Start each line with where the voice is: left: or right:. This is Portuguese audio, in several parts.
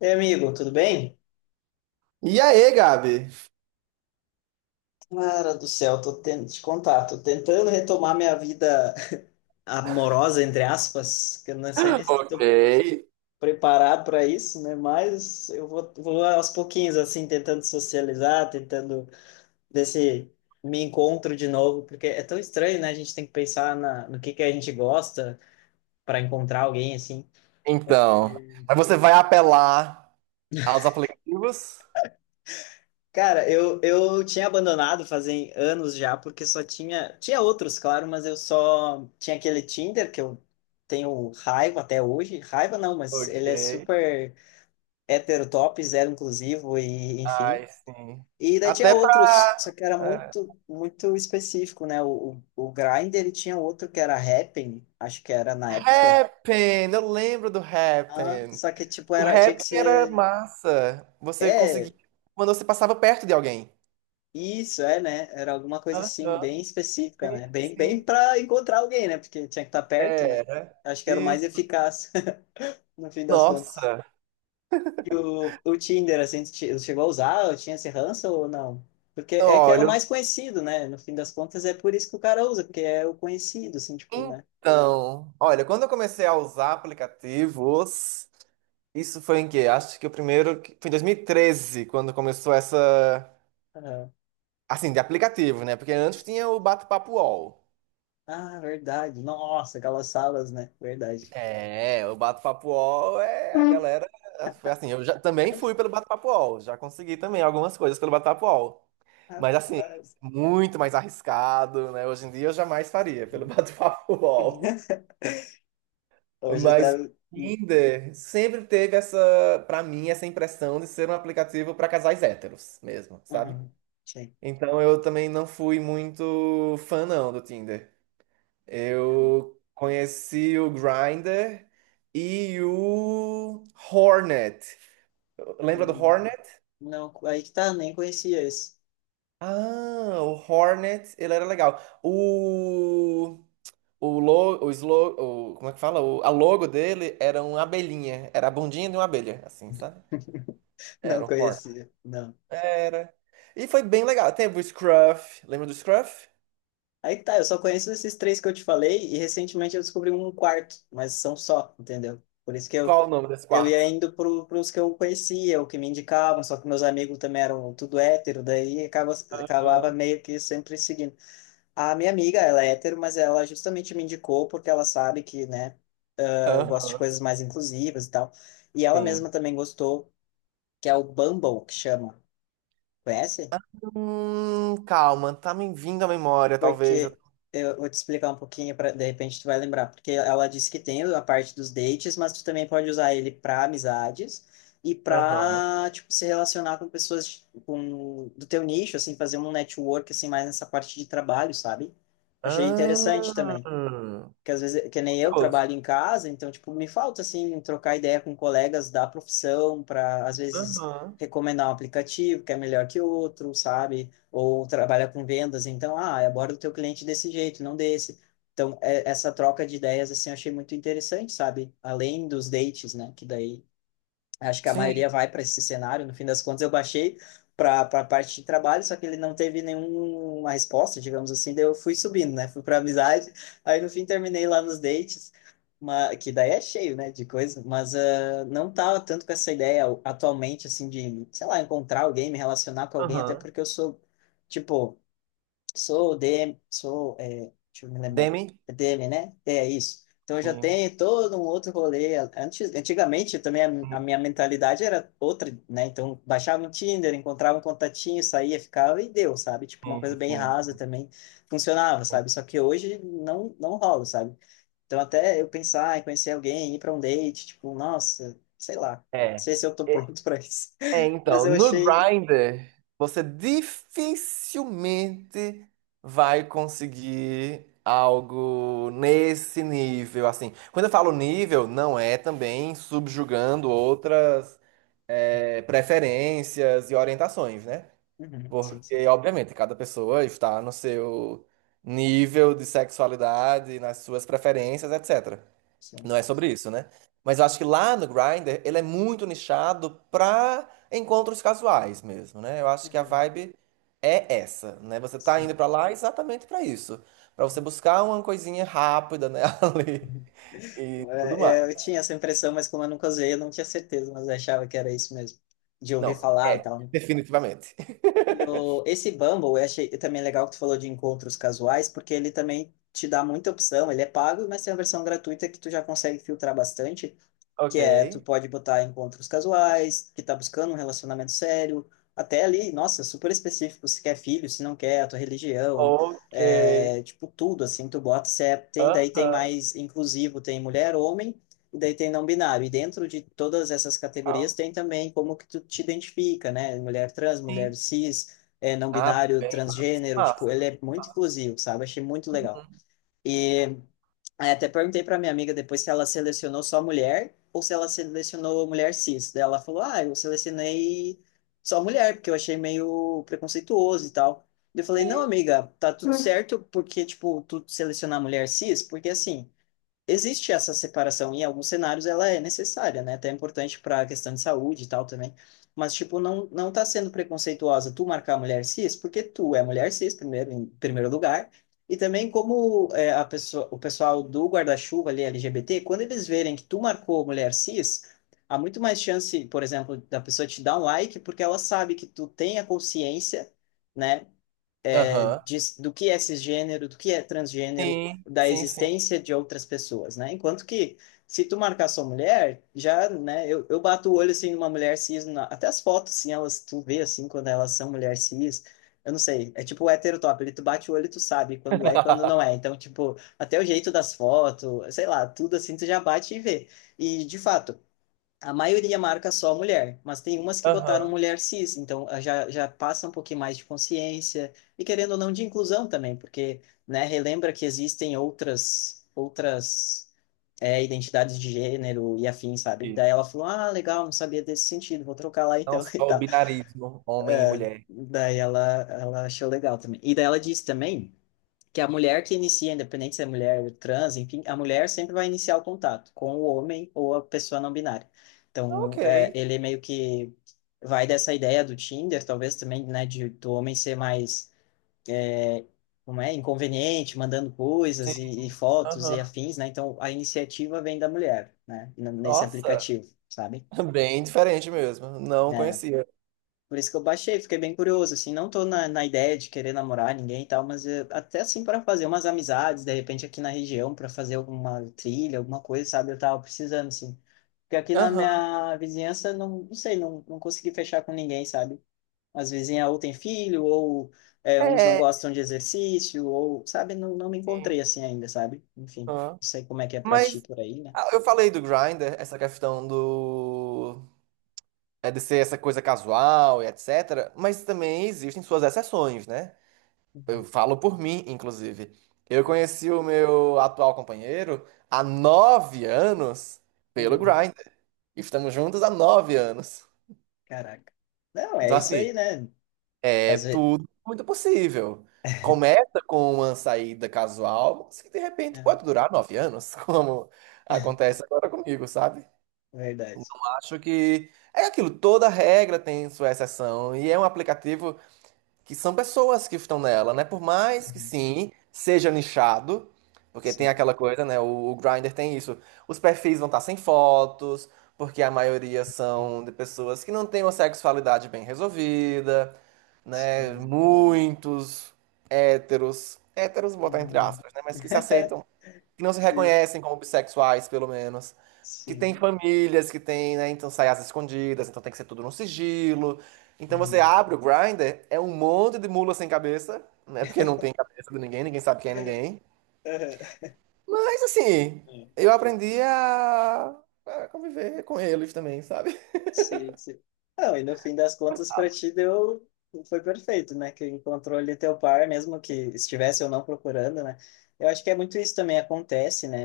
left: E amigo, tudo bem?
right: E aí, Gabi?
left: Cara do céu, tô tentando te contar, tô tentando retomar minha vida amorosa, entre aspas, que eu não sei nem se eu tô
right: Ei,
left: preparado para isso, né? Mas eu vou aos pouquinhos, assim, tentando socializar, tentando ver se me encontro de novo, porque é tão estranho, né? A gente tem que pensar no que a gente gosta para encontrar alguém, assim.
right: então. Mas você vai apelar aos aplicativos?
left: Cara, eu tinha abandonado fazem anos já, porque só tinha. Tinha outros, claro, mas eu só tinha aquele Tinder que eu tenho raiva até hoje. Raiva não, mas ele
right: Ok.
left: é super heterotop zero inclusivo, e enfim.
right: Ai, sim.
left: E daí tinha
right: Até
left: outros, só
right: pra.
left: que era
right: é,
left: muito, muito específico, né? O Grindr e tinha outro que era Happn, acho que era na época.
right: Happn! Eu lembro do
left: Ah,
right: Happn.
left: só que, tipo,
right: O
left: era, tinha que
right: Happn era
left: ser.
right: massa. Você conseguia.
left: É.
right: Quando você passava perto de alguém.
left: Isso, é, né? Era alguma coisa assim,
right: Aham,
left: bem específica,
right: sim,
left: né? Bem, bem
right: sim.
left: para encontrar alguém, né? Porque tinha que estar perto, né?
right: Era.
left: Acho que era o
right: E.
left: mais eficaz, no fim das contas.
right: Nossa.
left: E o Tinder, assim, chegou a usar? Ou tinha esse ranço ou não? Porque é que era o
right: Olha,
left: mais conhecido, né? No fim das contas, é por isso que o cara usa, porque é o conhecido, assim, tipo, né?
right: então. Olha, quando eu comecei a usar aplicativos. Isso foi em que? Acho que o primeiro. Foi em 2013, quando começou essa.
left: Aham.
right: Assim, de aplicativo, né? Porque antes tinha o Bate-Papo UOL.
left: Ah, verdade. Nossa, aquelas salas, né? Verdade.
right: É, o Bate-Papo UOL é a
left: Hum.
right: galera. Foi assim, eu já também fui pelo Bate-Papo UOL. Já consegui também algumas coisas pelo Bate-Papo UOL. Mas assim,
left: Rapaz.
right: muito mais arriscado, né? Hoje em dia eu jamais faria pelo Bate-Papo UOL.
left: Hoje
right: Mas o
left: deve. Uhum.
right: Tinder sempre teve essa, pra mim, essa impressão de ser um aplicativo pra casais héteros mesmo, sabe?
left: Sim.
right: Então eu também não fui muito fã não do Tinder. Eu conheci o Grindr e o Hornet. Lembra do
left: Hum,
right: Hornet?
left: não, aí que tá, nem conhecia esse.
right: Ah, o Hornet, ele era legal. O lo, o, slo, o Como é que fala? O, a logo dele era uma abelhinha, era a bundinha de uma abelha, assim, sabe?
left: Não
right: Era o Hornet.
left: conhecia, não.
right: Era. E foi bem legal. Teve o Scruff. Lembra do Scruff?
left: Aí que tá, eu só conheço esses três que eu te falei e recentemente eu descobri um quarto, mas são só, entendeu? Por isso que
right: Qual o nome desse
left: eu ia
right: quarto?
left: indo pros que eu conhecia, o que me indicavam, só que meus amigos também eram tudo hétero, daí acabava
right: Aham.
left: meio que sempre seguindo. A minha amiga, ela é hétero, mas ela justamente me indicou porque ela sabe que, né, eu gosto de
right: Aham.
left: coisas mais inclusivas e tal. E ela mesma
right: Sim.
left: também gostou, que é o Bumble, que chama. Conhece?
right: Calma, tá me vindo à memória, talvez.
left: Porque eu vou te explicar um pouquinho para de repente tu vai lembrar, porque ela disse que tem a parte dos dates, mas tu também pode usar ele para amizades e
right: Aham.
left: para tipo se relacionar com pessoas com do teu nicho, assim, fazer um network assim mais nessa parte de trabalho, sabe? Achei interessante também
right: Ah.
left: que às vezes, que nem eu
right: Curioso.
left: trabalho em casa, então, tipo, me falta, assim, trocar ideia com colegas da profissão para, às vezes,
right: Aham.
left: recomendar um aplicativo que é melhor que outro, sabe? Ou trabalha com vendas, então, ah, aborda o teu cliente desse jeito, não desse. Então, essa troca de ideias, assim, eu achei muito interessante, sabe? Além dos dates, né? Que daí acho que a maioria
right: Sim.
left: vai para esse cenário. No fim das contas, eu baixei para a parte de trabalho, só que ele não teve nenhuma resposta, digamos assim. Daí eu fui subindo, né? Fui para amizade. Aí no fim terminei lá nos dates, que daí é cheio, né, de coisa. Mas ah, não tava tanto com essa ideia atualmente, assim, de, sei lá, encontrar alguém, me relacionar com alguém, até
right: Aham.
left: porque eu sou, tipo, sou DM, sou, é, deixa eu me lembrar,
right: Demi?
left: é DM, né? É isso. Então eu já
right: Sim,
left: tenho todo um outro rolê. Antes, antigamente também a minha mentalidade era outra, né? Então baixava um Tinder, encontrava um contatinho, saía, ficava e deu, sabe? Tipo uma
right: sim,
left: coisa bem rasa
right: sim,
left: também funcionava,
right: sim.
left: sabe? Só que hoje não rola, sabe? Então até eu pensar em conhecer alguém, ir para um date, tipo, nossa, sei lá, não
right: É.
left: sei se eu tô pronto para isso.
right: É,
left: Mas
right: então,
left: eu
right: no
left: achei.
right: Grindr, você dificilmente vai conseguir algo nesse nível, assim. Quando eu falo nível, não é também subjugando outras preferências e orientações, né?
left: Uhum, sim, sim,
right: Porque, obviamente, cada pessoa está no seu nível de sexualidade, nas suas preferências, etc.
left: sim.
right: Não é sobre isso, né? Mas eu acho que lá no Grindr, ele é muito nichado pra encontros casuais mesmo, né? Eu acho que a
left: Uhum,
right: vibe é essa, né? Você tá indo
left: sim.
right: pra lá exatamente pra isso, pra você buscar uma coisinha rápida, né, ali, tudo
left: É, é,
right: mais.
left: eu tinha essa impressão, mas como eu nunca usei, eu não tinha certeza, mas eu achava que era isso mesmo, de ouvir
right: Não,
left: falar e
right: é,
left: tal, né?
right: definitivamente.
left: E esse Bumble, eu achei também legal que tu falou de encontros casuais, porque ele também te dá muita opção, ele é pago, mas tem a versão gratuita que tu já consegue filtrar bastante,
right: Ok.
left: que é tu pode botar encontros casuais, que tá buscando um relacionamento sério, até ali, nossa, super específico, se quer filho, se não quer, a tua religião,
right: Ok.
left: é, tipo, tudo, assim, tu bota, se é, tem, daí tem
right: Aham.
left: mais inclusivo, tem mulher, homem, e daí tem não binário, e dentro de todas essas categorias
right: Legal.
left: tem também como que tu te identifica, né, mulher trans, mulher
right: Sim.
left: cis, é, não
right: Ah,
left: binário,
right: bem
left: transgênero, tipo, ele
right: massa.
left: é muito inclusivo, sabe, achei muito legal. E aí até perguntei para minha amiga depois se ela selecionou só mulher ou se ela selecionou mulher cis. Daí ela falou: Ah, eu selecionei só mulher, porque eu achei meio preconceituoso e tal. Eu falei: Não,
right: Sim.
left: amiga, tá tudo certo porque, tipo, tu selecionar mulher cis, porque assim existe essa separação, e em alguns cenários ela é necessária, né? Até é importante para a questão de saúde e tal também. Mas, tipo, não, não tá sendo preconceituosa tu marcar a mulher cis, porque tu é mulher cis, primeiro, em primeiro lugar. E também como é, a pessoa, o pessoal do guarda-chuva ali, LGBT, quando eles verem que tu marcou mulher cis, há muito mais chance, por exemplo, da pessoa te dar um like, porque ela sabe que tu tem a consciência, né, é,
right: Aham.
left: de, do que é cisgênero, do que é transgênero,
right: Sim,
left: da
right: sim, sim.
left: existência de outras pessoas, né? Enquanto que, se tu marcar sua mulher, já, né, eu bato o olho, assim, numa mulher cis, na, até as fotos, assim, elas, tu vê, assim, quando elas são mulher cis, eu não sei, é tipo o hétero top, ele tu bate o olho e tu sabe quando é e quando não é. Então, tipo, até o jeito das fotos, sei lá, tudo assim, tu já bate e vê. E, de fato, a maioria marca só mulher, mas tem umas que botaram
right: Aham.
left: mulher cis, então ah, já, já passa um pouquinho mais de consciência e querendo ou não de inclusão também, porque, né, relembra que existem outras é, identidades de gênero e afins, sabe?
right: Isso.
left: Daí ela falou, ah, legal, não sabia desse sentido, vou trocar lá
right: Não
left: então e
right: só o
left: tal.
right: binarismo, homem e mulher.
left: Daí ela achou legal também. E daí ela disse também que a mulher que inicia, independente se é mulher trans, enfim, a mulher sempre vai iniciar o contato com o homem ou a pessoa não binária.
right: Ok.
left: Então, é, ele meio que vai dessa ideia do Tinder, talvez também, né, de, do homem ser mais, é, como é, inconveniente, mandando
right: Sim,
left: coisas e fotos e
right: aham.
left: afins, né? Então, a iniciativa vem da mulher, né, nesse
right: Nossa,
left: aplicativo, sabe?
right: bem diferente mesmo. Não
left: É,
right: conhecia.
left: por isso que eu baixei, fiquei bem curioso, assim, não tô na, na ideia de querer namorar ninguém e tal, mas até assim para fazer umas amizades, de repente aqui na região, para fazer alguma trilha, alguma coisa, sabe? Eu tava precisando, assim. Porque aqui na
right: Aham.
left: minha vizinhança, não, não sei, não, não consegui fechar com ninguém, sabe? As vizinhas ou tem filho, ou uns não
right: É.
left: gostam de exercício, ou, sabe? Não, não me encontrei assim ainda, sabe? Enfim,
right: Aham.
left: não sei como é que é pra ti
right: Mas
left: por aí, né?
right: ah, eu falei do Grindr, essa questão do. É de ser essa coisa casual e etc. Mas também existem suas exceções, né? Eu
left: Uhum.
right: falo por mim, inclusive. Eu conheci o meu atual companheiro há 9 anos pelo
left: Uhum.
right: Grindr. Estamos juntos há 9 anos.
left: Caraca. Não, é
right: Então,
left: isso
right: assim,
left: aí, né?
right: é
left: Às vezes.
right: tudo muito possível. Começa com uma saída casual, mas que de repente pode
left: É,
right: durar 9 anos, como acontece agora comigo, sabe? Então
left: verdade.
right: acho que é aquilo, toda regra tem sua exceção, e é um aplicativo que são pessoas que estão nela, né? Por mais que
left: Uhum.
right: sim, seja nichado, porque tem
left: Sim,
right: aquela coisa, né? O Grindr tem isso. Os perfis vão estar sem fotos, porque a maioria são de pessoas que não têm uma sexualidade bem resolvida, né?
left: sim.
right: Muitos héteros, vou botar entre
left: Uhum.
right: aspas, né? Mas que se aceitam, que não se
left: Sim,
right: reconhecem como bissexuais, pelo menos. Que tem
left: sim.
right: famílias, que tem, né? Então sai as escondidas, então tem que ser tudo no sigilo. Então você
left: Uhum.
right: abre o Grindr, é um monte de mula sem cabeça, né? Porque não tem cabeça de ninguém, ninguém sabe quem é ninguém. Mas assim,
left: Uhum.
right: eu aprendi a conviver com eles também, sabe?
left: Sim, sim. Não, e no fim das contas, para ti deu. Foi perfeito, né? Que encontrou ali teu par, mesmo que estivesse ou não procurando, né? Eu acho que é muito isso também acontece, né?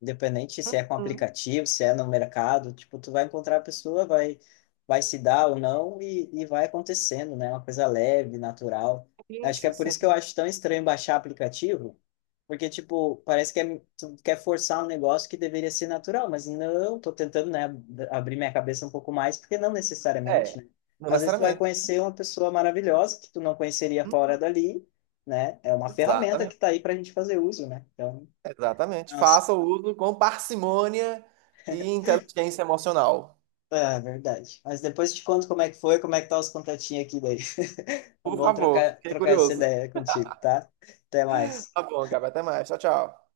left: Independente se é com aplicativo, se é no mercado, tipo, tu vai encontrar a pessoa, vai, se dar ou não e vai acontecendo, né? Uma coisa leve, natural.
right: Sim,
left: Acho que é
right: sim,
left: por isso que eu
right: sim.
left: acho tão estranho baixar aplicativo. Porque, tipo, parece que é, tu quer forçar um negócio que deveria ser natural, mas não, tô tentando, né, abrir minha cabeça um pouco mais, porque não necessariamente,
right: É,
left: né?
right: não
left: Às vezes tu vai
right: necessariamente.
left: conhecer uma pessoa maravilhosa que tu não conheceria fora dali, né? É uma ferramenta que tá
right: Exatamente,
left: aí pra gente fazer uso, né? Então,
right: exatamente.
left: as...
right: Faça o uso com parcimônia e inteligência emocional.
left: é verdade. Mas depois eu te conto como é que foi, como é que tá os contatinhos aqui daí. É
right: Por
left: bom
right: favor, fiquei
left: trocar essa
right: curioso.
left: ideia contigo, tá? Até
right: Tá
left: mais.
right: bom, Gabi, até mais. Tchau, tchau.